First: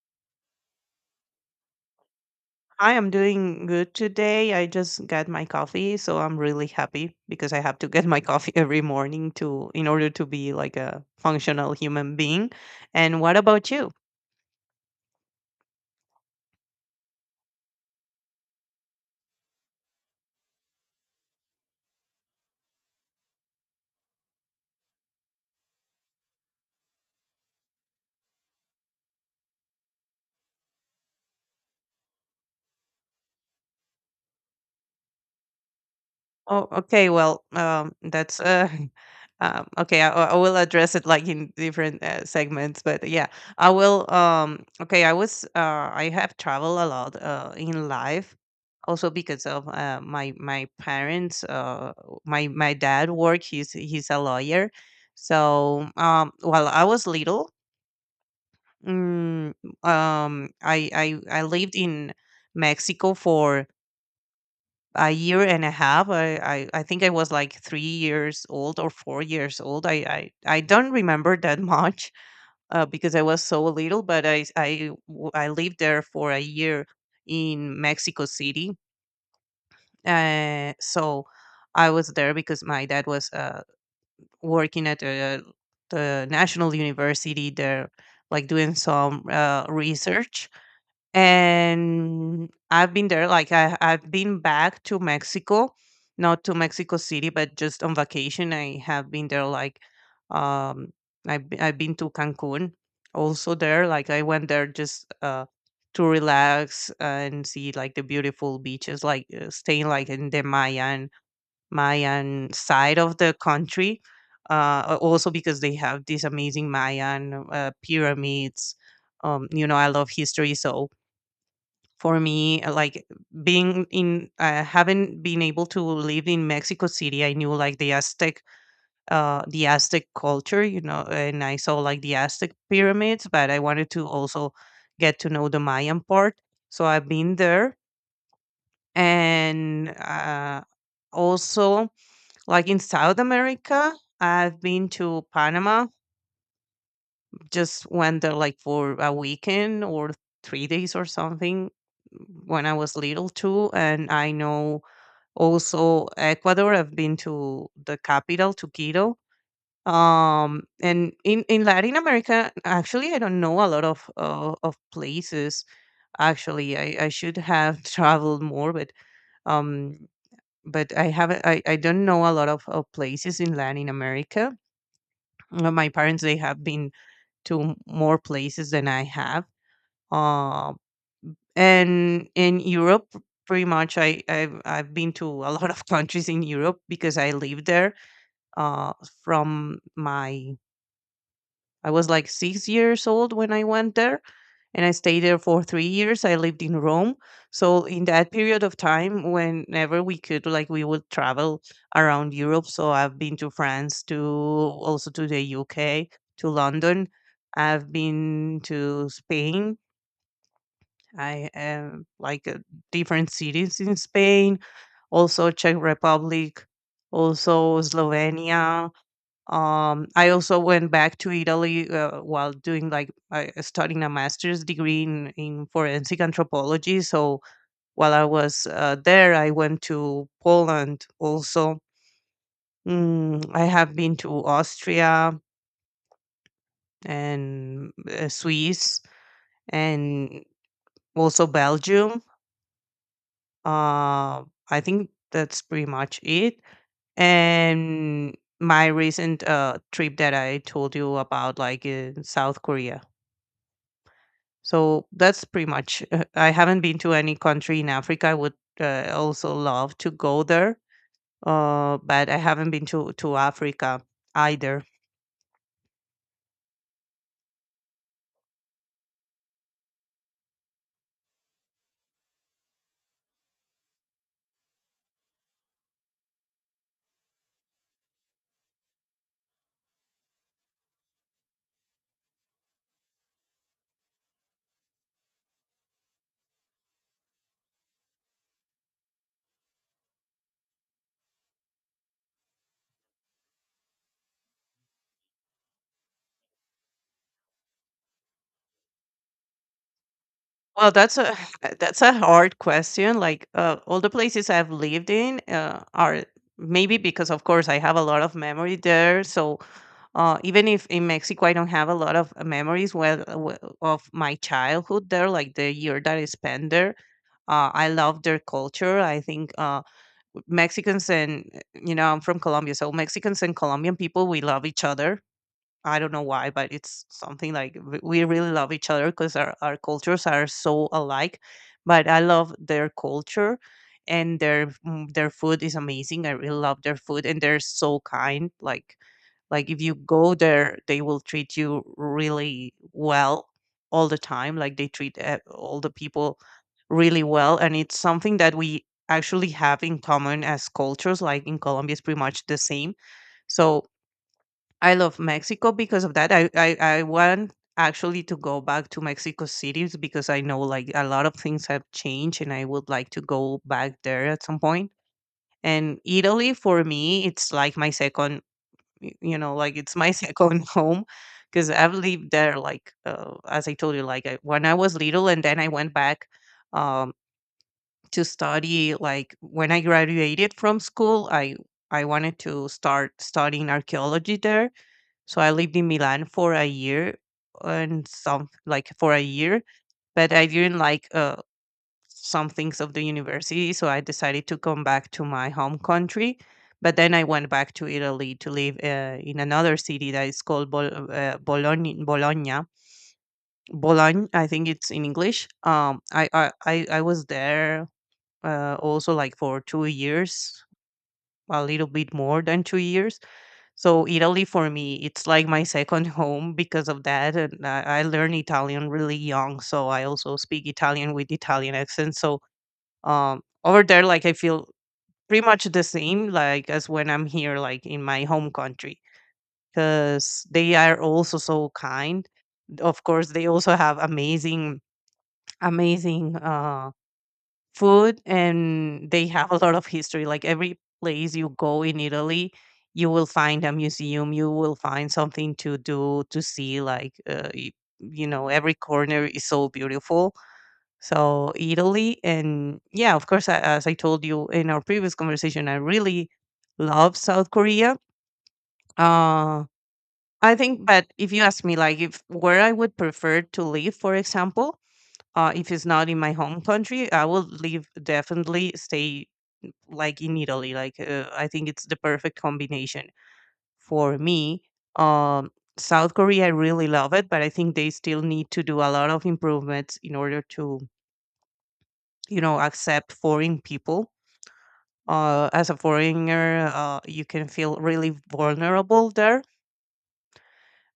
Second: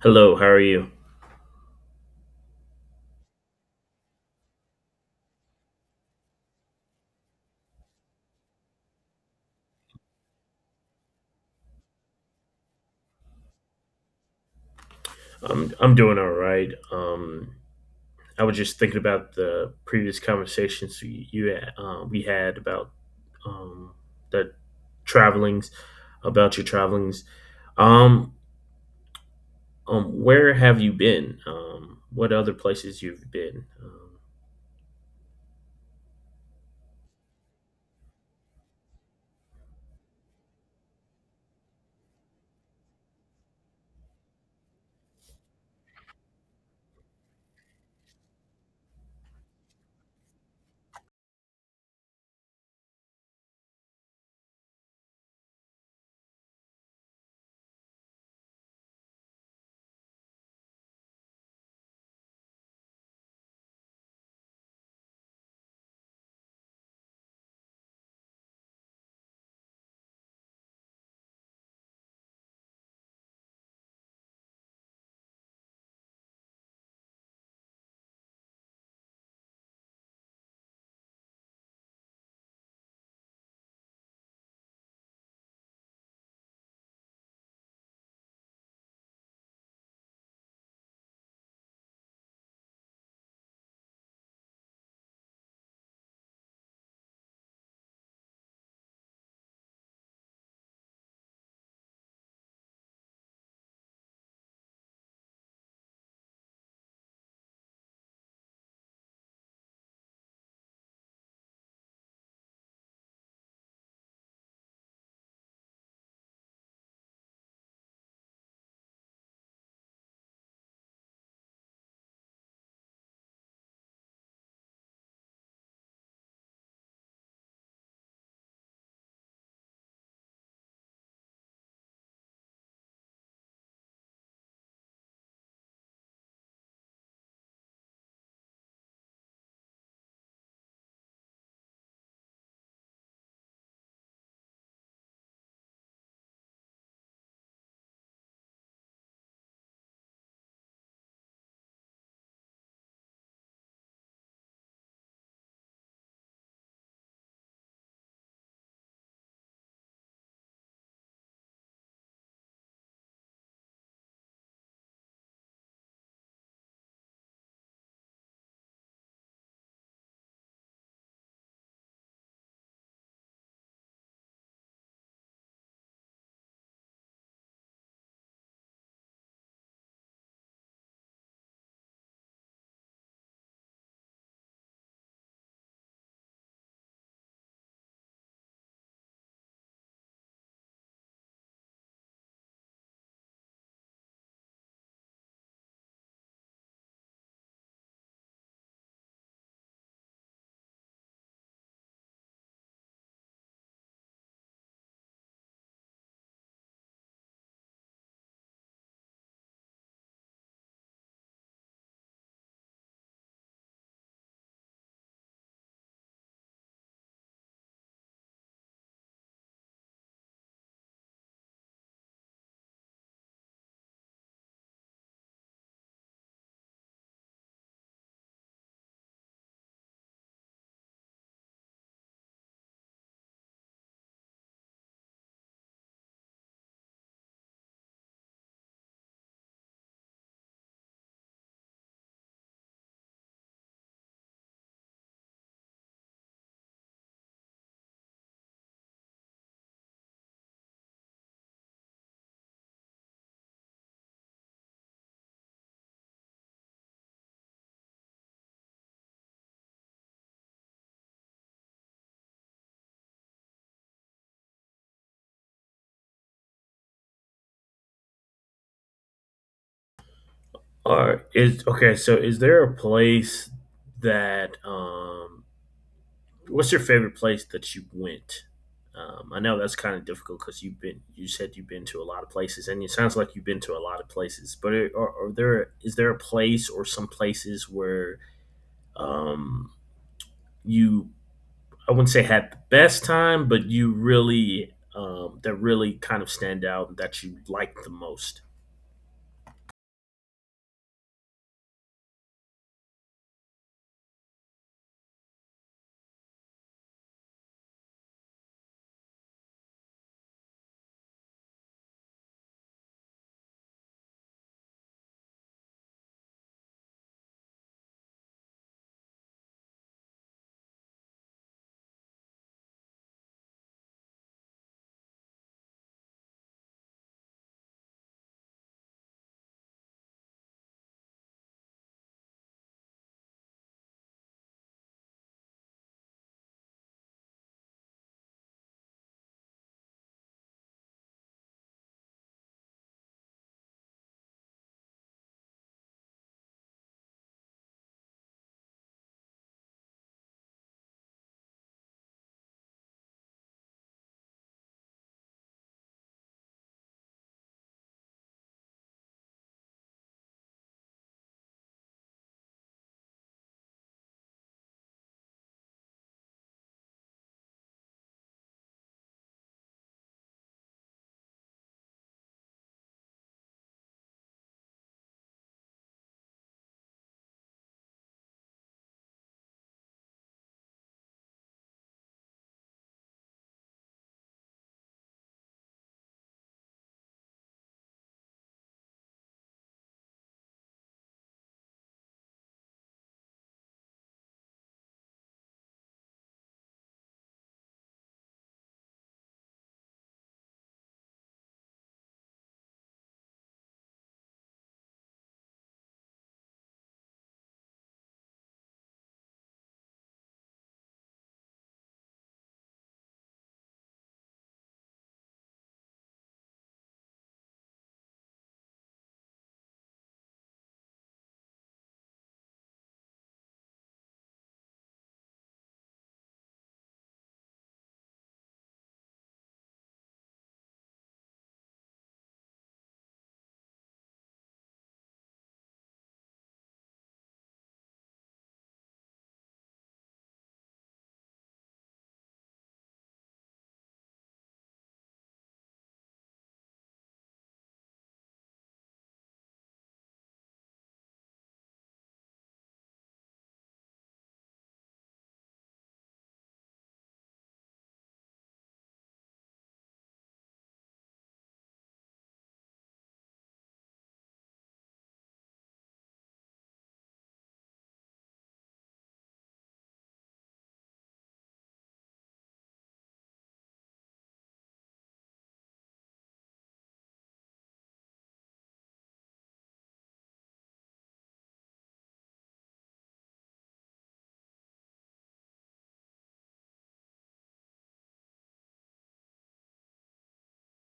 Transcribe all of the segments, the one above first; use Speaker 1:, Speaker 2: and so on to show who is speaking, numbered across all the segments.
Speaker 1: Hello, how are you?
Speaker 2: I am doing good today. I just got my coffee, so I'm really happy because I have to get my coffee every morning to in order to be like a functional human being. And what about you?
Speaker 1: I'm doing all right. I was just thinking about the previous conversations you, you we had about um, the travelings, about your travelings. Um, where have you been? What other places you've been?
Speaker 2: Oh, okay. Well, that's okay. I will address it like in different segments, but yeah, I will. Okay, I was. I have traveled a lot in life, also because of my parents. My dad work. He's a lawyer, so while I was little, mm, I lived in Mexico for a year and a half. I think I was like 3 years old or 4 years old. I don't remember that much because I was so little, but I lived there for a year in Mexico City. So I was there because my dad was working at the National University there, like doing some research and I've been there. Like I've been back to Mexico, not to Mexico City, but just on vacation. I have been there. Like, um, I've been to Cancun, also there. Like I went there just to relax and see like the beautiful beaches. Like staying like in the Mayan side of the country. Also because they have these amazing Mayan pyramids. You know, I love history, so for me like being in having been able to live in Mexico City, I knew like the Aztec the Aztec culture, you know, and I saw like the Aztec pyramids, but I wanted to also get to know the Mayan part. So I've been there, and also like in South America, I've been to Panama. Just went there like for a weekend or 3 days or something when I was little too. And I know also Ecuador, I've been to the capital, to Quito. And in Latin America, actually, I don't know a lot of places. Actually, I should have traveled more, um, but I haven't. I don't know a lot of places in Latin America. My parents they have been to more places than I have. Uh, and in Europe, pretty much I've been to a lot of countries in Europe because I live there uh, from my I was like 6 years old when I went there, and I stayed there for 3 years. I lived in Rome, so in that period of time, whenever we could, like we would travel around Europe. So I've been to France, to also to the UK, to London. I've been to Spain. I am like different cities in Spain, also Czech Republic, also Slovenia. Um, I also went back to Italy while doing like I studying a master's degree in forensic anthropology. So while I was there, I went to Poland also. I have been to Austria and Swiss and also Belgium. Uh, I think that's pretty much it. And my recent trip that I told you about, like in South Korea. So that's pretty much. I haven't been to any country in Africa. I would also love to go there, but I haven't been to Africa either.
Speaker 1: Are is Okay. So, is there a place that What's your favorite place that you went? I know that's kind of difficult because you said you've been to a lot of places, and it sounds like you've been to a lot of places. But are there is there a place or some places where um, you, I wouldn't say had the best time, but you really, that really kind of stand out that you like the most?
Speaker 2: Well, that's a that's a hard question. Like all the places I've lived in are maybe because, of course, I have a lot of memory there. So even if in Mexico I don't have a lot of memories, of my childhood there, like the year that I spent there, I love their culture. I think Mexicans, and you know, I'm from Colombia, so Mexicans and Colombian people we love each other. I don't know why, but it's something like we really love each other because our cultures are so alike. But I love their culture, and their their food is amazing. I really love their food, and they're so kind. Like if you go there, they will treat you really well all the time. Like they treat all the people really well, and it's something that we actually have in common as cultures. Like in Colombia, it's pretty much the same. So I love Mexico because of that. I want actually to go back to Mexico City because I know like a lot of things have changed, and I would like to go back there at some point. And Italy for me, it's like my second y you know, like, it's my second home, because 'cause I've lived there, like, as I told you, like, I when I was little, and then I went back, um, to study, like, when I graduated from school, I wanted to start studying archaeology there, so I lived in Milan for a year and some like, for a year, but I didn't like, some things of the university. So I decided to come back to my home country. But then I went back to Italy to live in another city that is called Bologna. I think it's in English. I was there also like for 2 years, a little bit more than 2 years. So Italy for me, it's like my second home because of that. And I learned Italian really young, so I also speak Italian with Italian accent. So um, over there, like I feel pretty much the same like as when I'm here, like in my home country, because they are also so kind. Of course, they also have amazing food, and they have a lot of history. Like every place you go in Italy, you will find a museum, you will find something to do to see, like you know, every corner is so beautiful. So Italy, and yeah, of course, as I told you in our previous conversation, I really love South Korea. Uh, I think, but if you ask me, like, if where I would prefer to live, for example, if it's not in my home country, I will live definitely stay like in Italy. Like, I think it's the perfect combination for me. Um, South Korea, I really love it, but I think they still need to do a lot of improvements in order to, you know, accept foreign people as a foreigner, you can feel really vulnerable there.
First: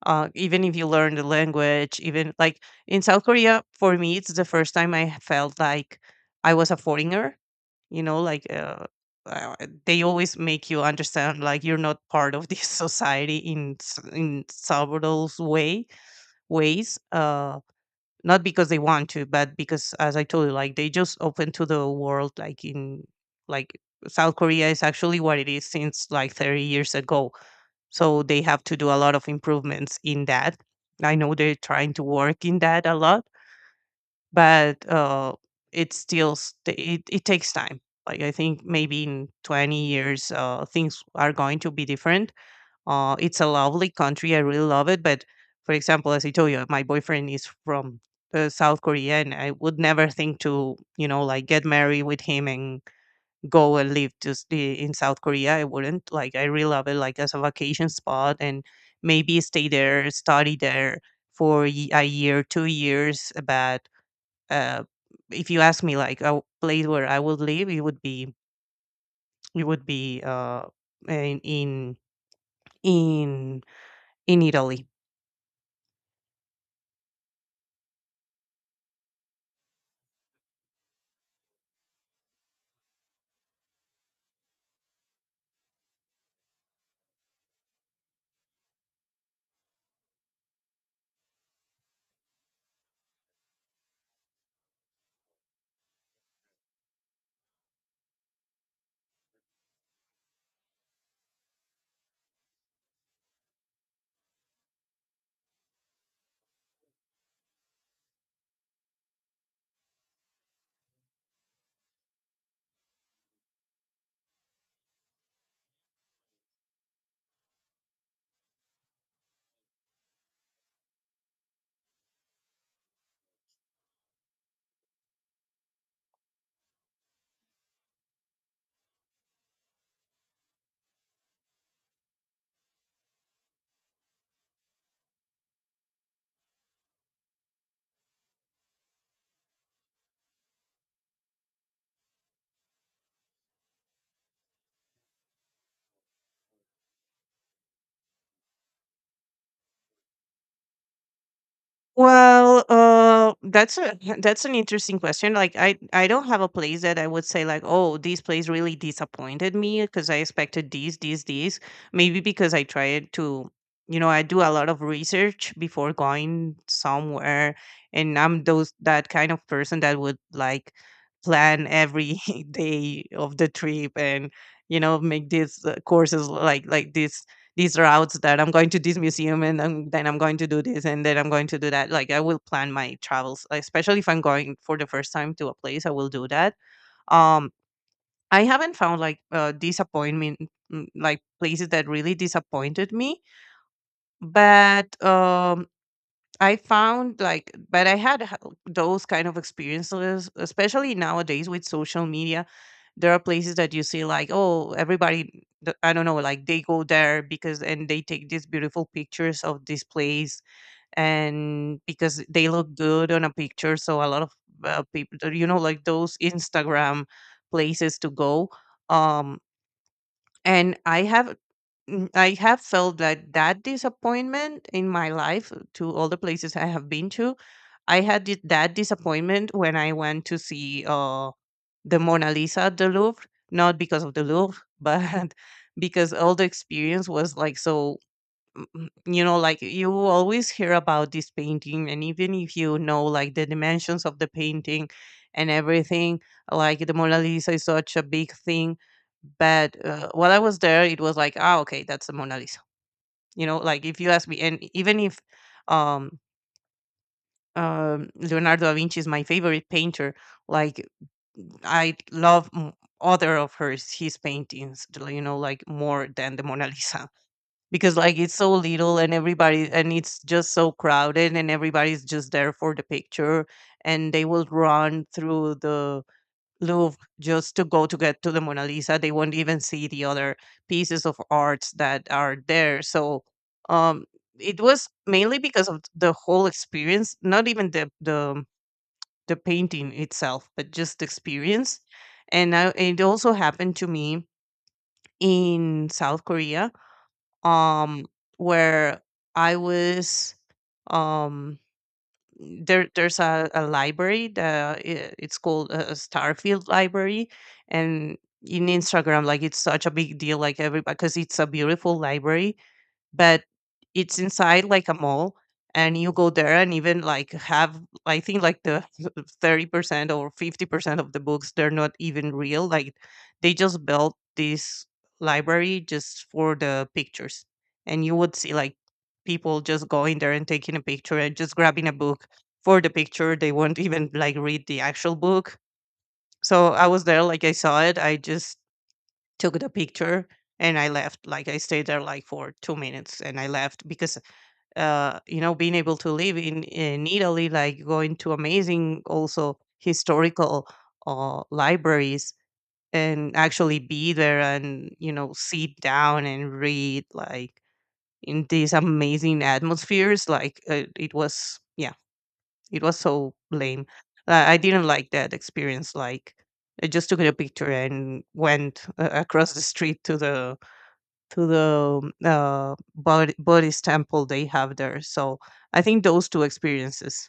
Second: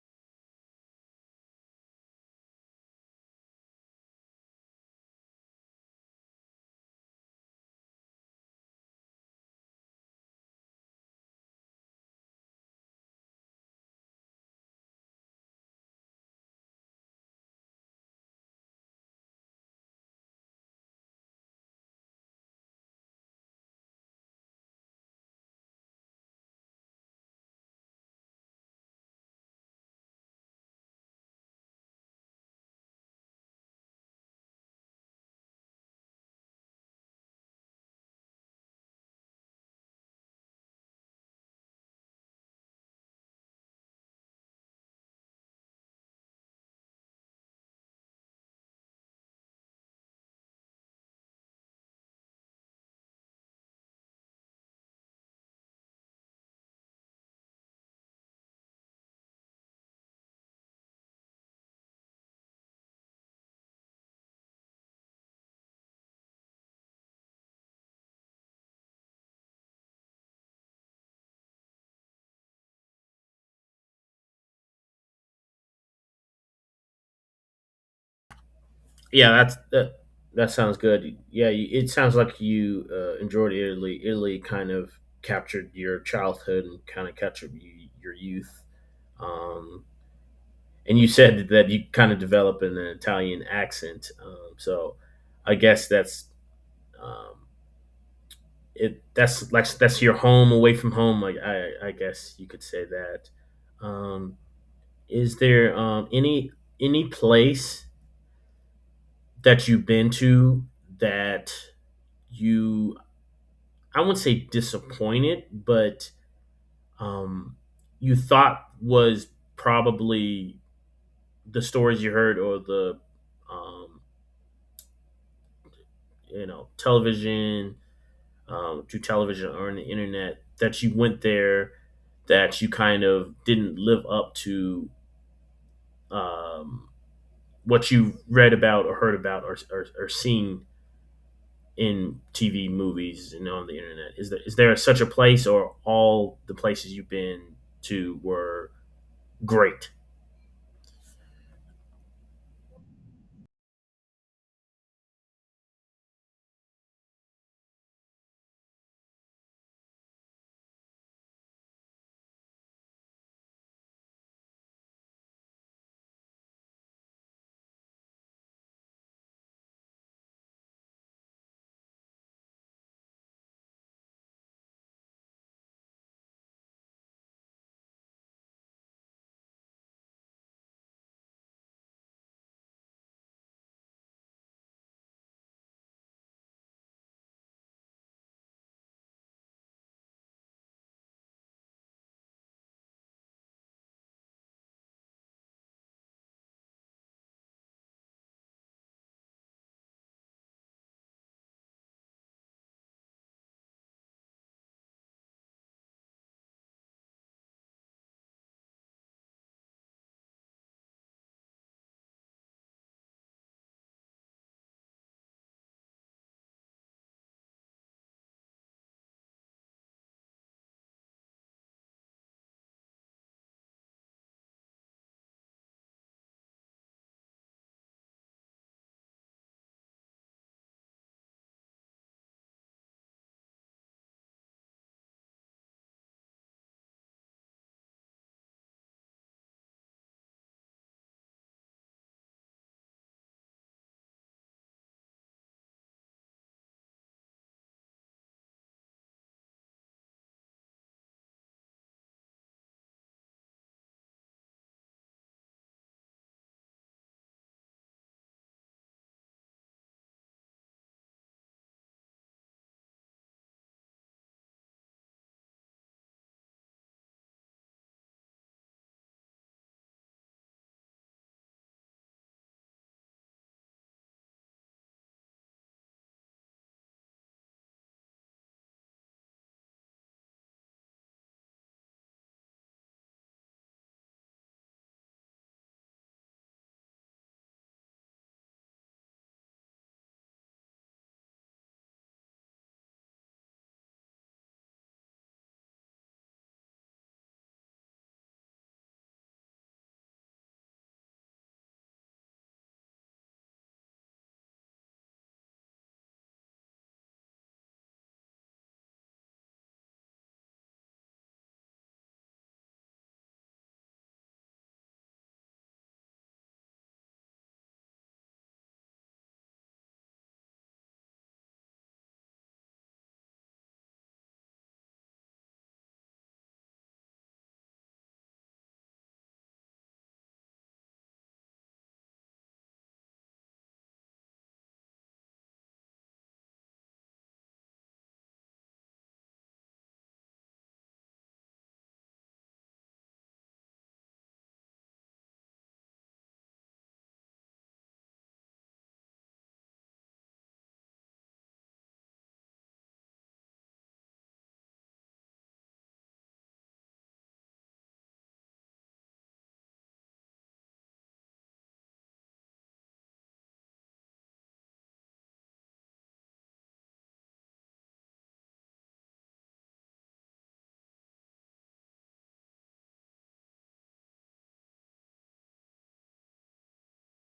Speaker 2: Even if you learn the language, even like in South Korea, for me, it's the first time I felt like I was a foreigner. You know, like uh, they always make you understand like you're not part of this society in several ways. Not because they want to, but because, as I told you, like they just open to the world, like in like South Korea is actually what it is since like 30 years ago. So they have to do a lot of improvements in that. I know they're trying to work in that a lot, but it still it takes time. Like I think maybe in 20 years things are going to be different. It's a lovely country. I really love it. But for example, as I told you, my boyfriend is from South Korea, and I would never think to, you know, like get married with him and go and live just in South Korea. I wouldn't. Like, I really love it, like as a vacation spot, and maybe stay there, study there for a year, 2 years. But uh, if you ask me, like a place where I would live, it would be in in in in Italy.
Speaker 1: Yeah, that's that. That sounds good. Yeah, you, it sounds like you enjoyed Italy. Italy kind of captured your childhood and kind of captured you, your youth. Um, and you said that you kind of develop an Italian accent. So I guess that's um, it. That's like that's your home away from home. Like I guess you could say that. Um, is there any place that you've been to that you, I wouldn't say disappointed, but um, you thought was probably the stories you heard or the um, you know television through television or on the internet that you went there, that you kind of didn't live up to um, what you read about or heard about or seen in TV movies and on the internet? Is there such a place, or all the places you've been to were great?
Speaker 2: Well, that's a that's an interesting question. Like, I don't have a place that I would say like, oh, this place really disappointed me because I expected these. Maybe because I tried to, you know, I do a lot of research before going somewhere, and I'm those that kind of person that would like plan every day of the trip and you know make these courses like this these routes that I'm going to this museum and then I'm going to do this and then I'm going to do that. Like I will plan my travels, like, especially if I'm going for the first time to a place, I will do that. Um, I haven't found like disappointment, like places that really disappointed me, but I found like, but I those kind of experiences, especially nowadays with social media. There are places that you see like, oh, everybody, I don't know, like they go there because and they take these beautiful pictures of this place and because they look good on a picture. So a lot of people, like those Instagram places to go. Um, and I have Mm, I have felt like that disappointment in my life to all the places I have been to. I had that disappointment when I went to see the Mona Lisa at the Louvre, not because of the Louvre, but because all the experience was like so like you always hear about this painting, and even if you know like the dimensions of the painting and everything, like the Mona Lisa is such a big thing. But while I was there it was like, ah, okay, that's the Mona Lisa. You know, like if you ask me, and even if um Leonardo da Vinci is my favorite painter, like I love other of hers his paintings, you know, like more than the Mona Lisa, because like it's so little and everybody, and it's just so crowded and everybody's just there for the picture, and they will run through the Louvre just to go to get to the Mona Lisa. They won't even see the other pieces of arts that are there. Um it was mainly because of the whole experience, not even the the painting itself, but just the experience. It also happened to me in South Korea um where I was, um, there there's a library that it's called a Starfield library. And in Instagram, like it's such a big deal, like everybody, because it's a beautiful library, but it's inside like a mall. And you go there and even like have, I think like the 30% or 50% of the books, they're not even real. Like, they just built this library just for the pictures, and you would see like people just going there and taking a picture and just grabbing a book for the picture. They won't even like read the actual book. So I was there, like I saw it, I just took the picture, and I left. Like I stayed there like for 2 minutes, and I left because you know, being able to live in Italy, like going to amazing also historical libraries, and actually be there and, you know, sit down and read, like in these amazing atmospheres, like it was, yeah, it was so lame. I didn't like that experience. Like, I just took a picture and went across the street to the Buddhist temple they have there. So I think those two experiences.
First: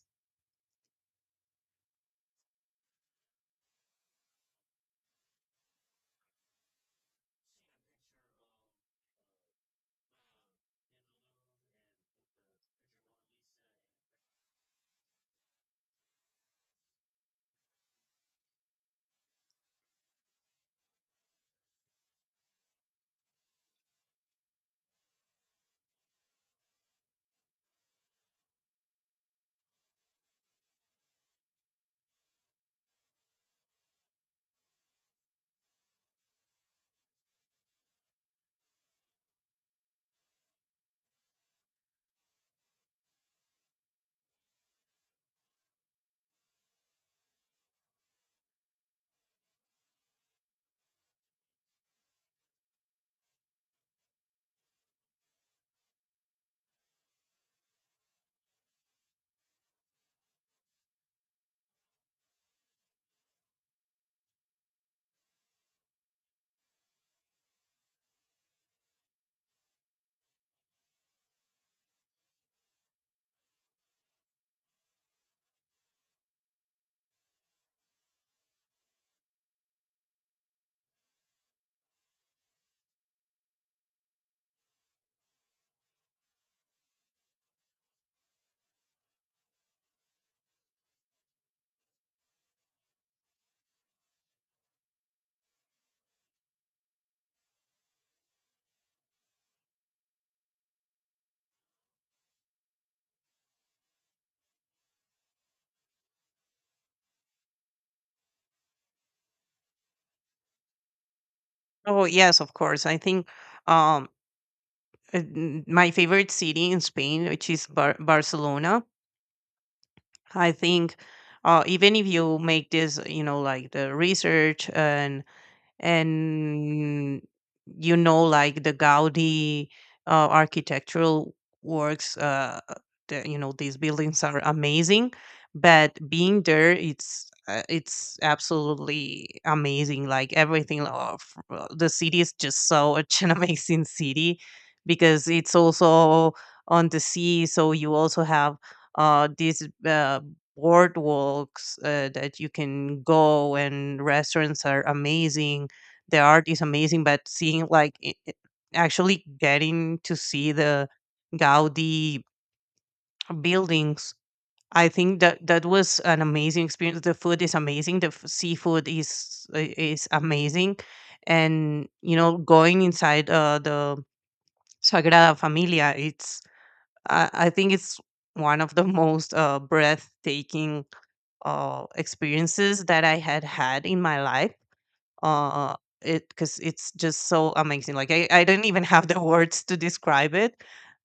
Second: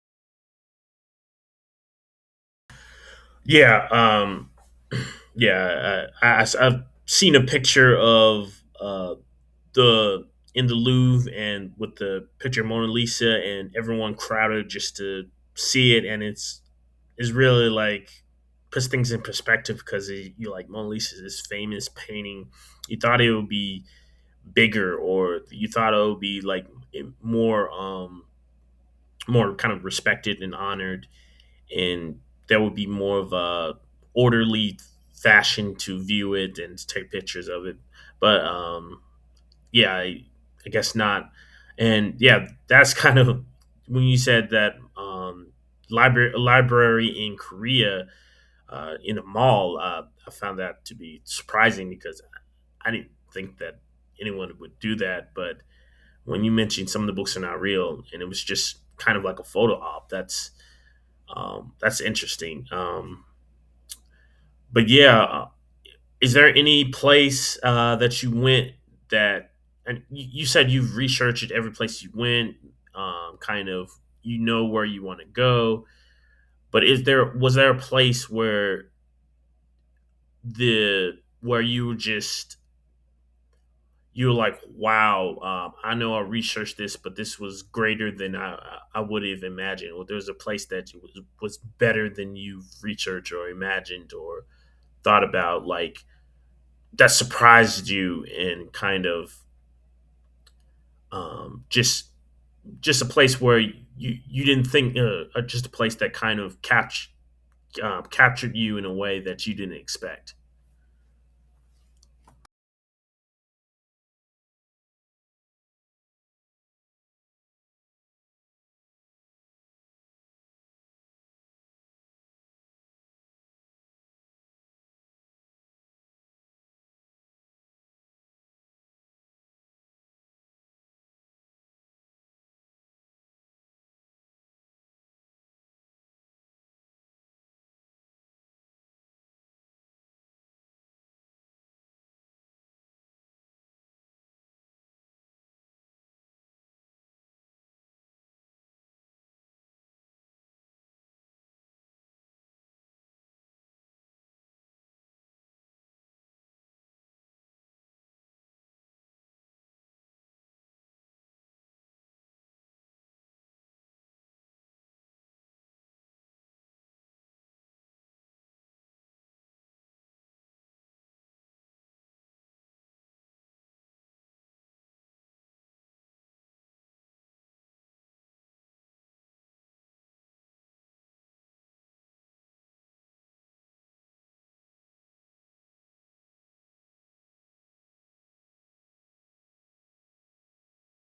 Speaker 1: Yeah, yeah. I have seen a picture of the the Louvre and with the picture of Mona Lisa, and everyone crowded just to see it, and it's is really like puts things in perspective because you, like Mona Lisa is this famous painting. You thought it would be bigger, or you thought it would be like more, more kind of respected and honored, and there would be more of a orderly fashion to view it and to take pictures of it. But yeah, I guess not. And yeah, that's kind of when you said that library in Korea in a mall. I found that to be surprising because I didn't think that anyone would do that. But when you mentioned some of the books are not real, and it was just kind of like a photo op, that's interesting. But yeah, is there any place that you went that, and you said you've researched every place you went, kind of, you know, where you want to go, but is there was there a place where the where you were just you were like, wow, I know I researched this, but this was greater than I would have imagined. Or there was a place that you was better than you researched or imagined or thought about, like that surprised you and kind of um, just just a place where you didn't think just a place that kind of catch captured you in a way that you didn't expect.
Speaker 2: Oh yes, of course. I think um, my favorite city in Spain, which is Barcelona. I think even if you make this, you know, like the research and and you know, like the Gaudi architectural works, the, you know, these buildings are amazing. But being there, it's absolutely amazing. Like everything of the city is just so, such an amazing city, because it's also on the sea, so you also have these boardwalks that you can go, and restaurants are amazing, the art is amazing, but seeing like I actually getting to see the Gaudi buildings, I think that that was an amazing experience. The food is amazing. The seafood is amazing, and, you know, going inside the Sagrada Familia, it's I think it's one of the most breathtaking experiences that I had had in my life uh it, because it's just so amazing. Like, I don't even have the words to describe it.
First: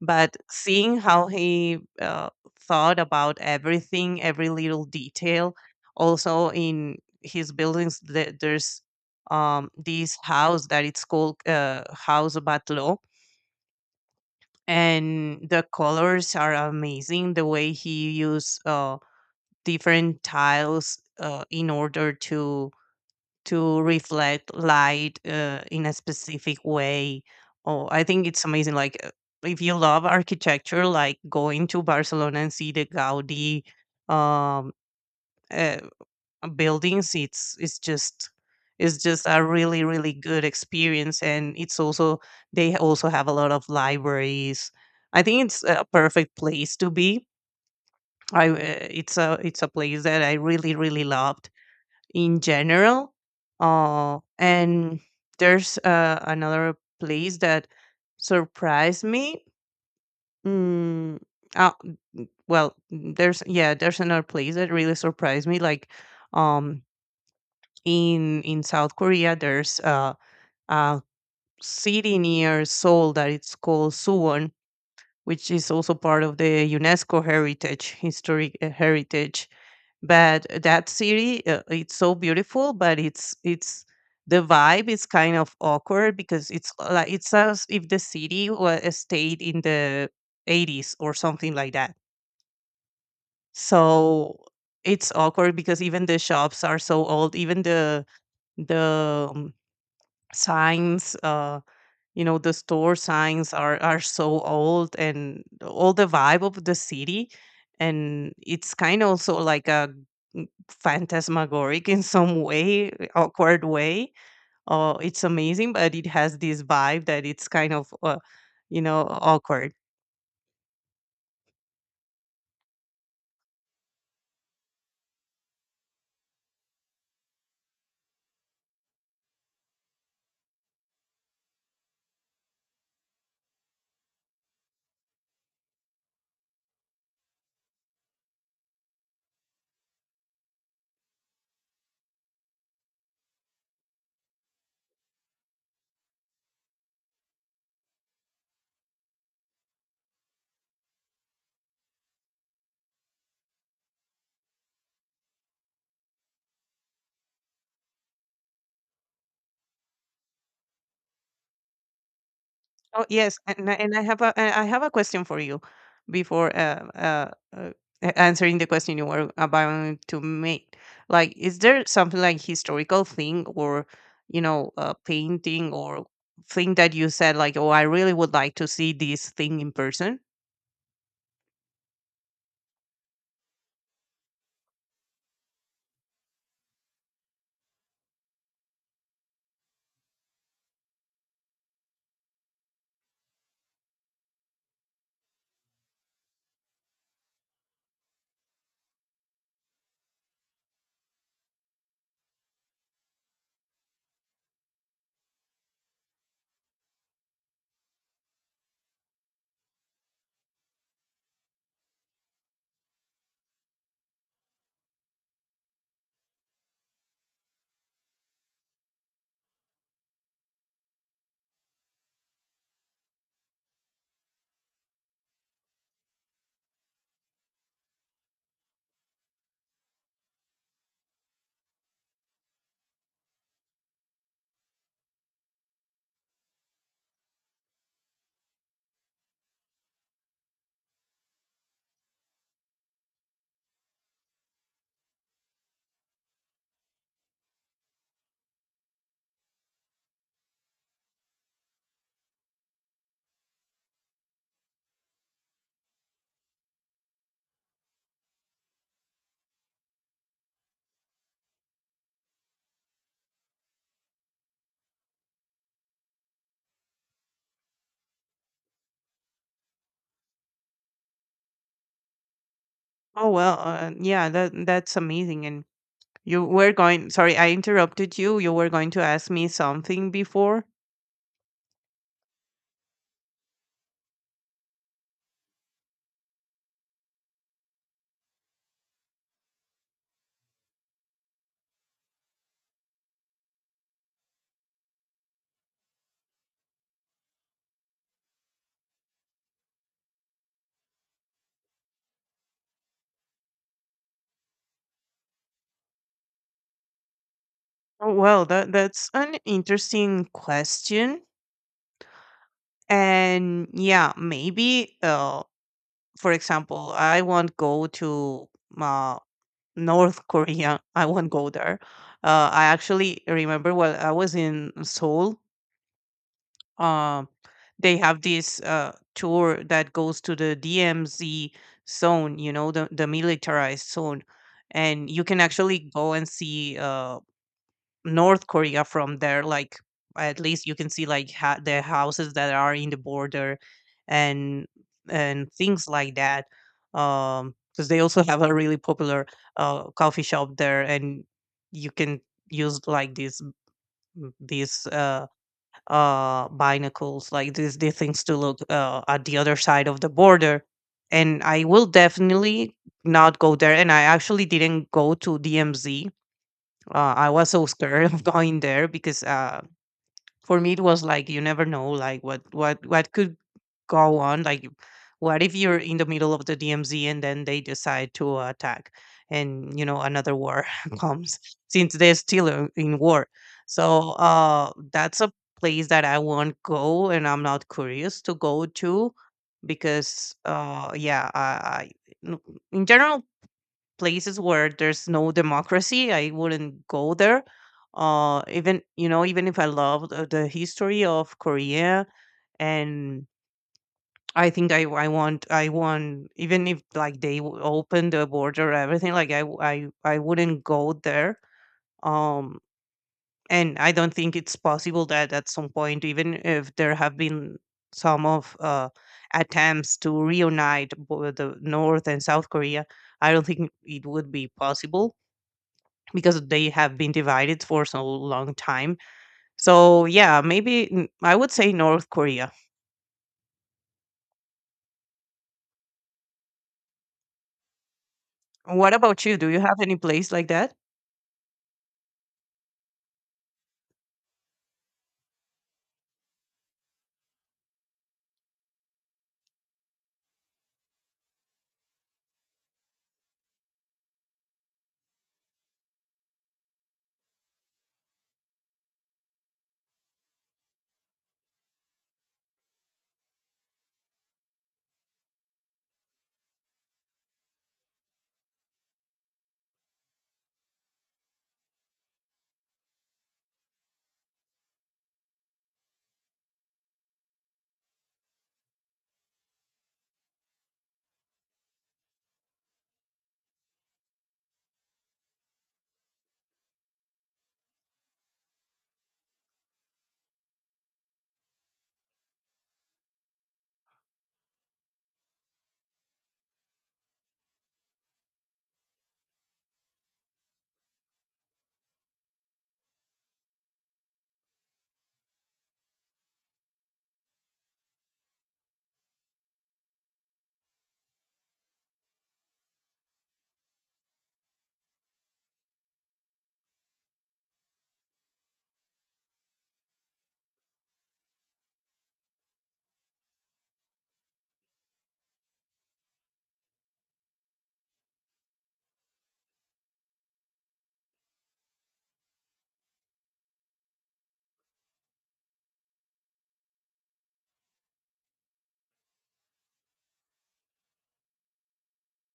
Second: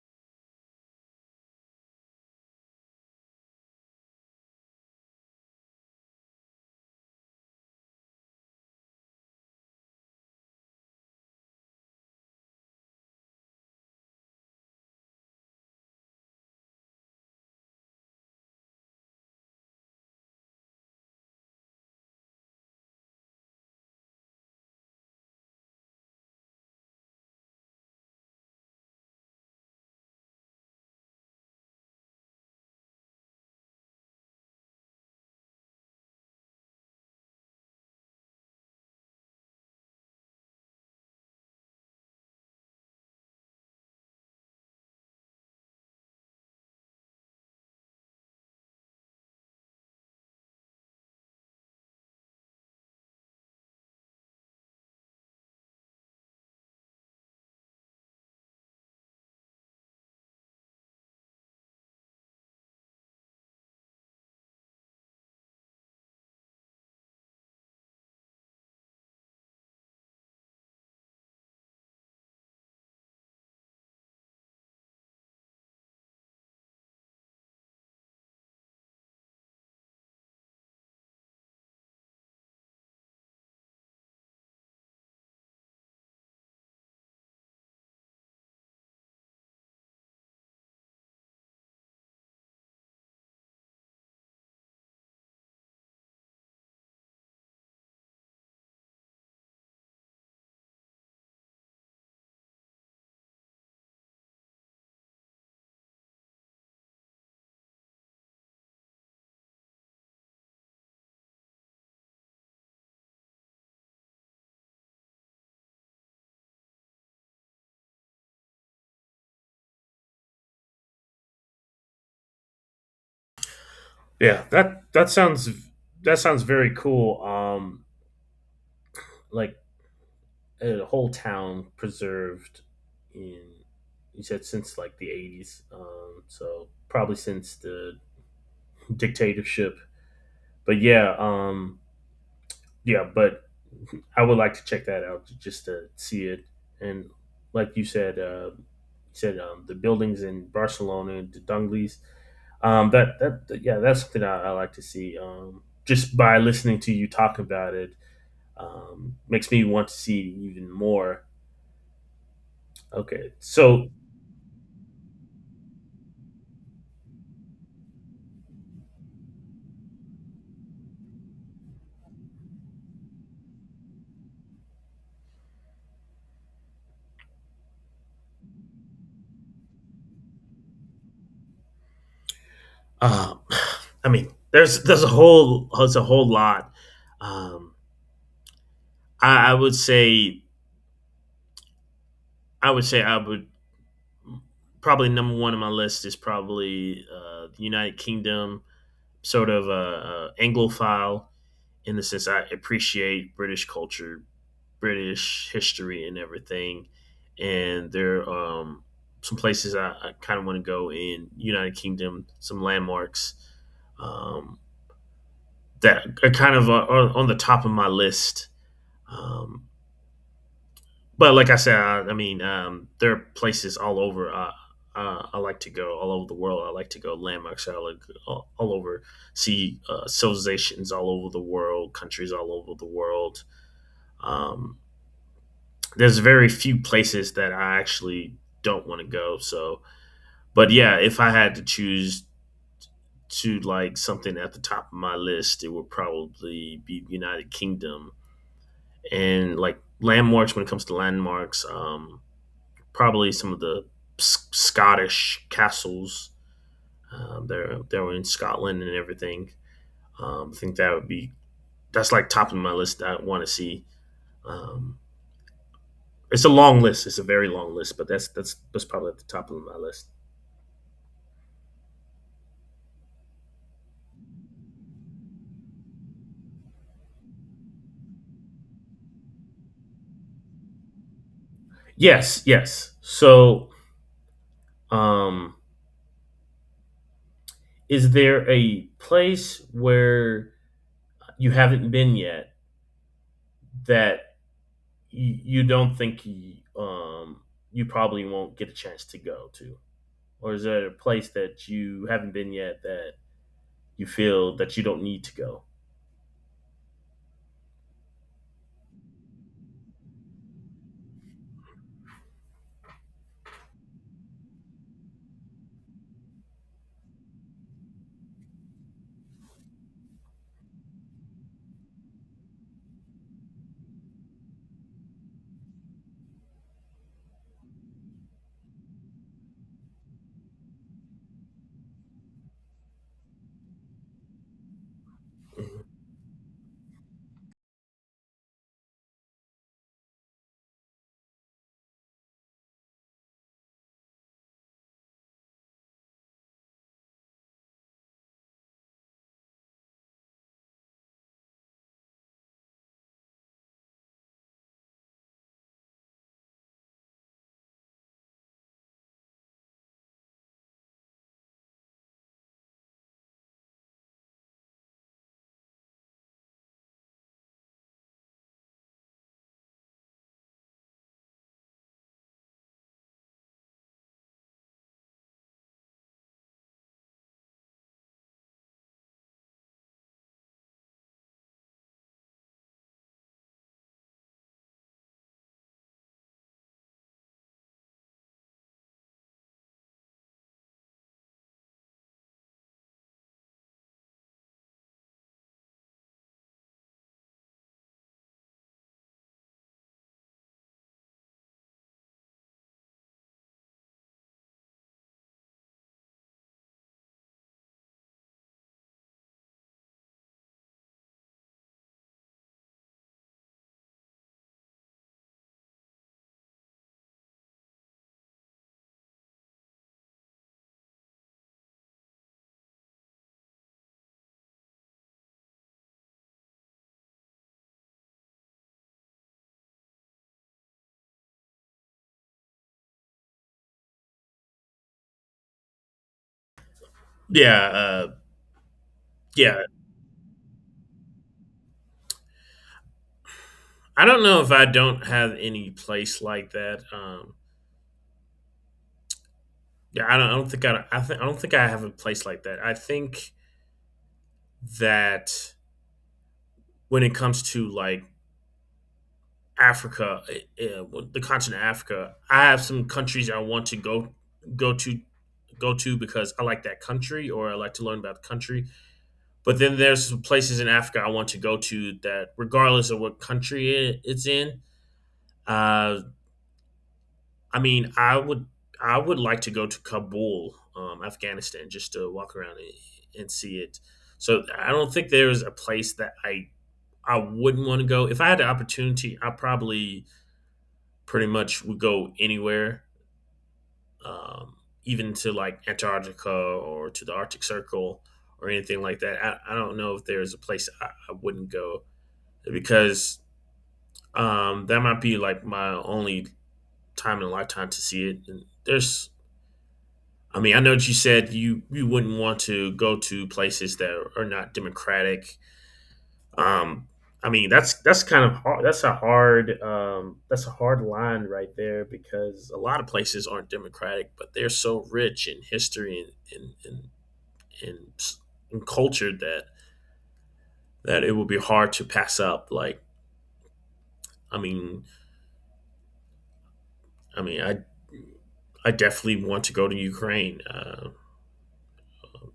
Speaker 2: But seeing how he thought about everything, every little detail, also in his buildings, there's this house that it's called House Batlo, and the colors are amazing, the way he used different tiles in order to reflect light in a specific way. Oh, I think it's amazing. Like, if you love architecture, like going to Barcelona and see the Gaudi um, uh, buildings, it's just it's just a really, really good experience. And it's also, they also have a lot of libraries. I think it's a perfect place to be. I it's a place that I really, really love in general. And there's another place that surprised me. Mm, uh, there's another place that really surprised me. Like, um, in South Korea, there's a city near Seoul that it's called Suwon, which is also part of the UNESCO heritage, historic heritage. But that city, it's so beautiful, but it's the vibe is kind of awkward, because it's like it's as if the city was stayed in the 80s or something like that. So it's awkward, because even the shops are so old, even the signs. You know, the store signs are so old, and all the vibe of the city, and it's kind of also like a phantasmagoric in some way, eh, awkward way. Oh, it's amazing, but it has this vibe that it's kind of, you know, awkward.
Speaker 1: Yeah, that sounds very cool. Like a whole town preserved in, you said, since like the 80s, so probably since the dictatorship. But yeah, yeah, but I would like to check that out just to see it. And like you said the buildings in Barcelona, the Dungleys. That that yeah, that's something I like to see. Just by listening to you talk about it, makes me want to see even more.
Speaker 2: Oh
Speaker 1: Okay,
Speaker 2: yes, and
Speaker 1: so
Speaker 2: and I have a question for you before uh, answering the question you were about to make. Like, is there something like historical thing or, you know, painting or thing that you said like, oh, I really would like to see this thing in person?
Speaker 1: um, I mean, there's a whole lot. Um, I would say I would probably, number one on my list is probably the United Kingdom, sort of Anglophile in the sense I appreciate British culture, British history, and everything. And there are some places I kind of want to go in United Kingdom, some landmarks um, that are kind of are on the top of my list. Um, but like I said, I mean, there are places all over. I like to go all over the world. I like to go landmarks. I like all over, see civilizations all over the world, countries all over the world. Um, there's very few places that I actually don't want to go. So, but yeah, if I had to choose to, like, something at the top of my list, it would probably be United Kingdom and, like, landmarks. When it comes to landmarks, probably some of the S- Scottish castles. They're in Scotland and everything. I think that would be that's like top of my list that I want to see. Um, it's a long list. It's a very long list, but that's probably at the top of my list.
Speaker 2: Oh well, yeah, that that's amazing, and you were going, sorry, I interrupted you. You were going to ask me something before?
Speaker 1: Yes, yes. So, um, is there a place where you haven't been yet that you don't think you, um, you probably won't get a chance to go to? Or is there a place that you haven't been yet that you feel that you don't need to go?
Speaker 2: Oh, well, that that's an interesting question. And yeah, maybe for example, I won't go to uh, North Korea. I won't go there. I actually remember when I was in Seoul. um they have this tour that goes to the DMZ zone, you know, the militarized zone. And you can actually go and see North Korea from there. Like, at least you can see like the houses that are in the border, and things like that. Um, because they also have a really popular coffee shop there, and you can use like this binacles, like these things to look at the other side of the border. And I will definitely not go there, and I actually didn't go to DMZ. I was so scared of going there, because for me it was like, you never know, like what could go on. Like, what if you're in the middle of the DMZ, and then they decide to attack, and, you know, another war comes, since they're still in war. So that's a place that I won't go, and I'm not curious to go to, because yeah, I n- in general, places where there's no democracy, I wouldn't go there. Even, you know, even if I loved the history of Korea. And I think I want, even if like they open the border, everything, like I w- I wouldn't go there. um and I don't think it's possible that at some point, even if there have been some of attempts to reunite the north and south Korea, I don't think it would be possible, because they have been divided for so long time. So yeah, maybe, mm, I would say North Korea.
Speaker 1: Yeah,
Speaker 2: What about you? Do
Speaker 1: yeah.
Speaker 2: you have any place like that?
Speaker 1: I don't know. If I don't have any place like that. Yeah, I don't. I don't think I. I, think I don't think I have a place like that. I think that when it comes to like Africa, the continent of Africa, I have some countries I want to go go to to because I like that country or I like to learn about the country. But then there's some places in Africa I want to go to that, regardless of what country it's in, uh, I mean, I would like to go to Kabul, Afghanistan, just to walk around and see it. So I don't think there's a place that I wouldn't want to go. If I had the opportunity, I probably pretty much would go anywhere, um, even to like Antarctica or to the Arctic Circle or anything like that. I don't know if there's a place I wouldn't go because that might be like my only time in a lifetime to see it. And there's, I mean, I know that you said you wouldn't want to go to places that are not democratic. Um, I mean, that's kind of hard. That's a hard line right there, because a lot of places aren't democratic, but they're so rich in history and and and, and, s- and culture, that that it would be hard to pass up. Like, I mean, I mean, I definitely want to go to Ukraine.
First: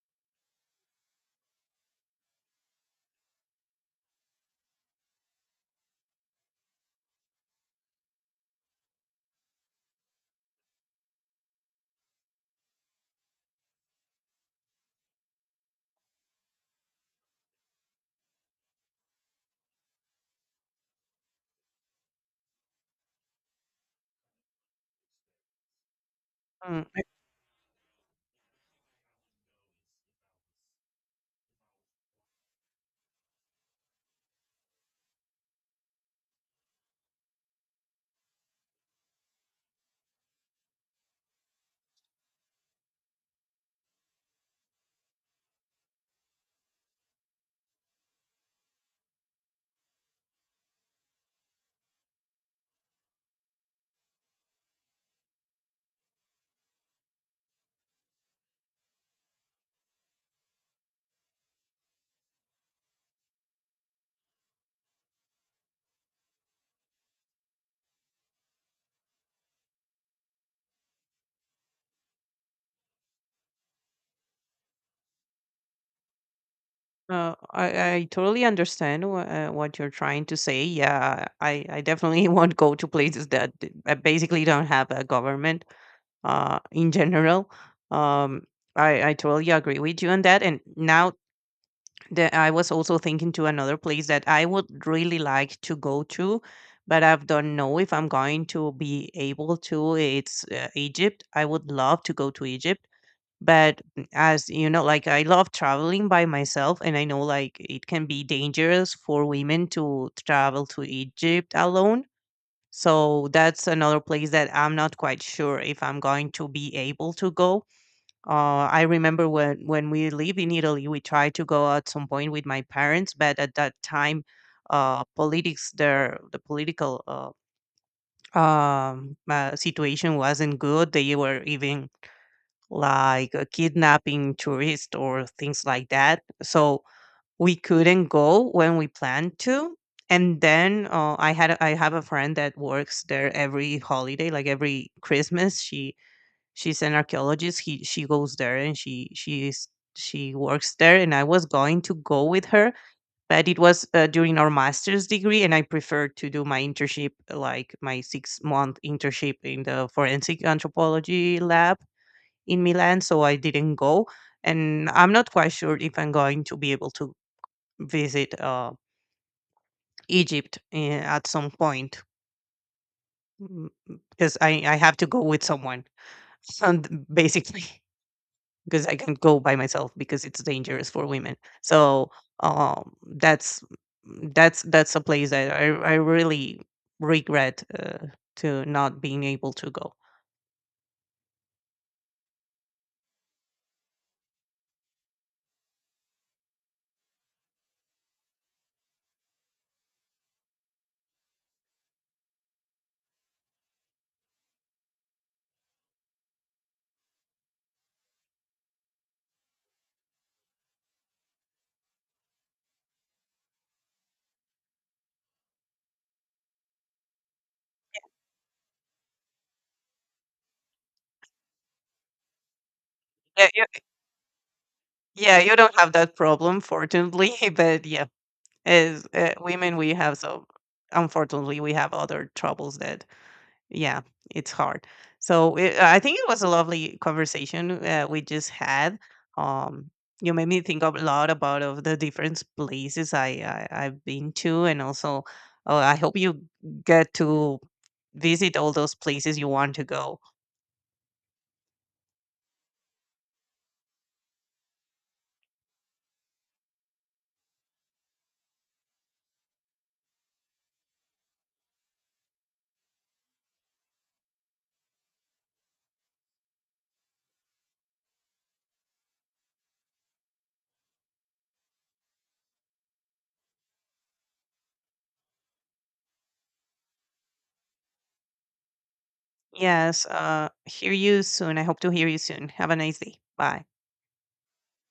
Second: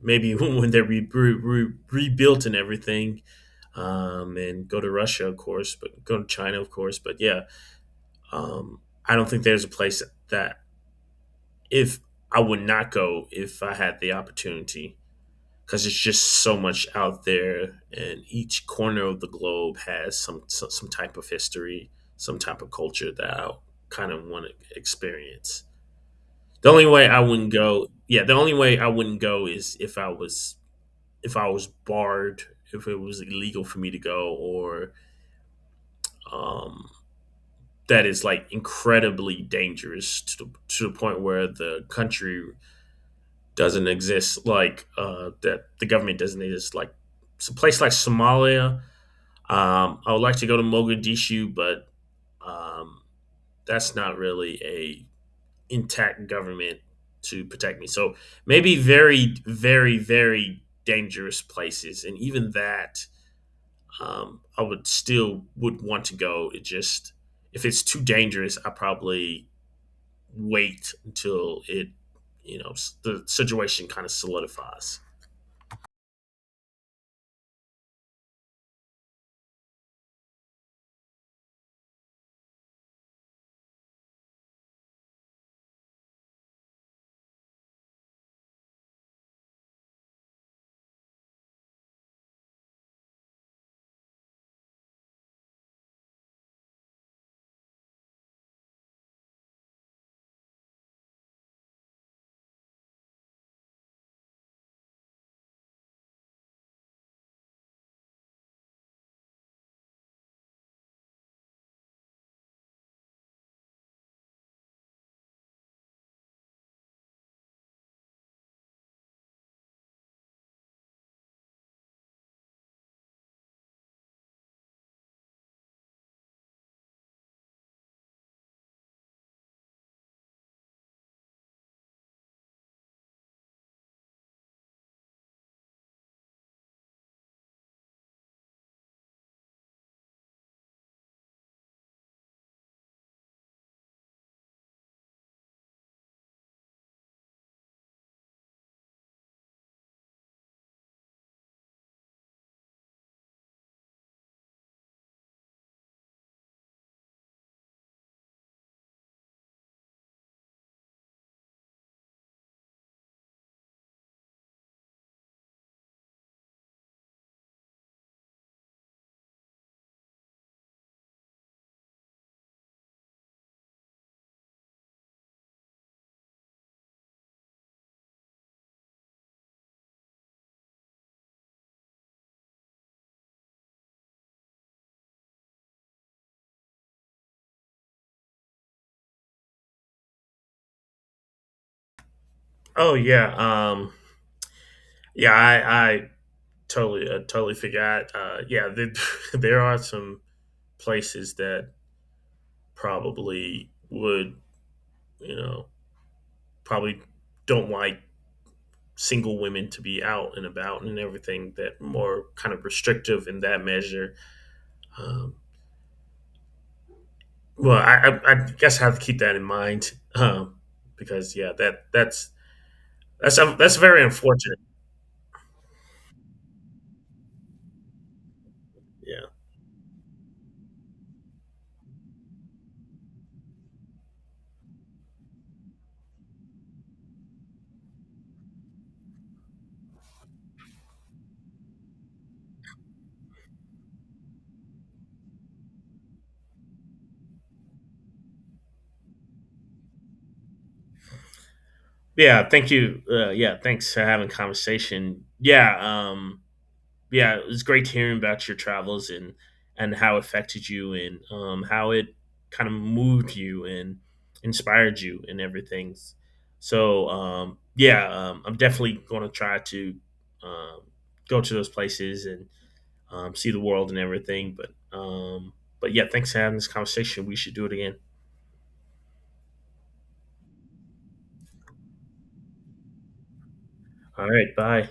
Speaker 1: Maybe when they're re- re- re- rebuilt and everything, and go to Russia, of course, but go to China, of course. But yeah, I don't think there's a place that if I would not go if I had the opportunity, because it's just so much out there, and each corner of the globe has some some type of history, some type of culture that I kind of want to experience.
Speaker 2: Mm, I-
Speaker 1: The only way I wouldn't go is if I was, if I was barred, if it was illegal for me to go, or um, that is like incredibly dangerous to to the point where the country doesn't exist, like that the government doesn't exist. Like some place like Somalia. I would like to go to Mogadishu, but um, that's not really a intact government to protect me. So maybe very, very, very dangerous places, and even that I would still would want to go. It just, if it's too dangerous, I probably wait until it, you know, the situation kind of solidifies.
Speaker 2: uh, I, I totally understand what you're trying to say. Yeah, I definitely won't go to places that that basically don't have a government in general. Um, I totally agree with you on that. And now that I was also thinking to another place that I would really like to go to, but I don't know if I'm going to be able to. It's Egypt. I would love to go to Egypt, but mm, as you know, like I love traveling by myself, and I know like it can be dangerous for women to travel to Egypt alone. So that's another place that I'm not quite sure if I'm going to be able to go. I remember when we lived in Italy, we tried to go at some point with my parents, but at that time, politics there, the political situation wasn't good. They were even like kidnapping tourists or things like that. So we couldn't go when we planned to. And then I had I have a friend that works there every holiday, like every Christmas. She's an archaeologist. He She goes there, and she works there, and I was going to go with her, but it was during our master's degree, and I preferred to do my internship, like my 6-month internship in the forensic anthropology lab in Milan, so I didn't go. And I'm not quite sure if I'm going to be able to visit Egypt, eh, at some point, because I have to go with someone and basically because I can't go by myself, because it's dangerous for women. So that's mm, that's a place that I really regret to not being able to go.
Speaker 1: Oh yeah, yeah, I totally forgot. Yeah, there, there are some places that probably would, you know, probably don't like single women to be out and about and everything, that more kind of restrictive in that measure. Um, well, I guess I have to keep that in mind, because yeah,
Speaker 2: Yeah,
Speaker 1: that's very unfortunate.
Speaker 2: yeah, you don't have that problem, fortunately. But yeah, as,
Speaker 1: Yeah,
Speaker 2: women, we have so unfortunately we have other troubles that, yeah, it's hard. So it, I think it was a lovely conversation we just had. Um, you made me think a lot about of the different places I've been to, and also I hope you get to visit all those places you want to go.
Speaker 1: yeah. Thank you. Yeah, thanks for having a conversation. Yeah. Yeah, it was great hearing about your travels and how it affected you and how it kind of moved you and inspired you and everything. So yeah, I'm definitely going to try to um, go to those places and see the world and everything. But yeah, thanks for having this conversation. We should do it again.
Speaker 2: Yes, hear you soon. I hope to hear you soon. Have a nice day. Bye.
Speaker 1: All right, bye.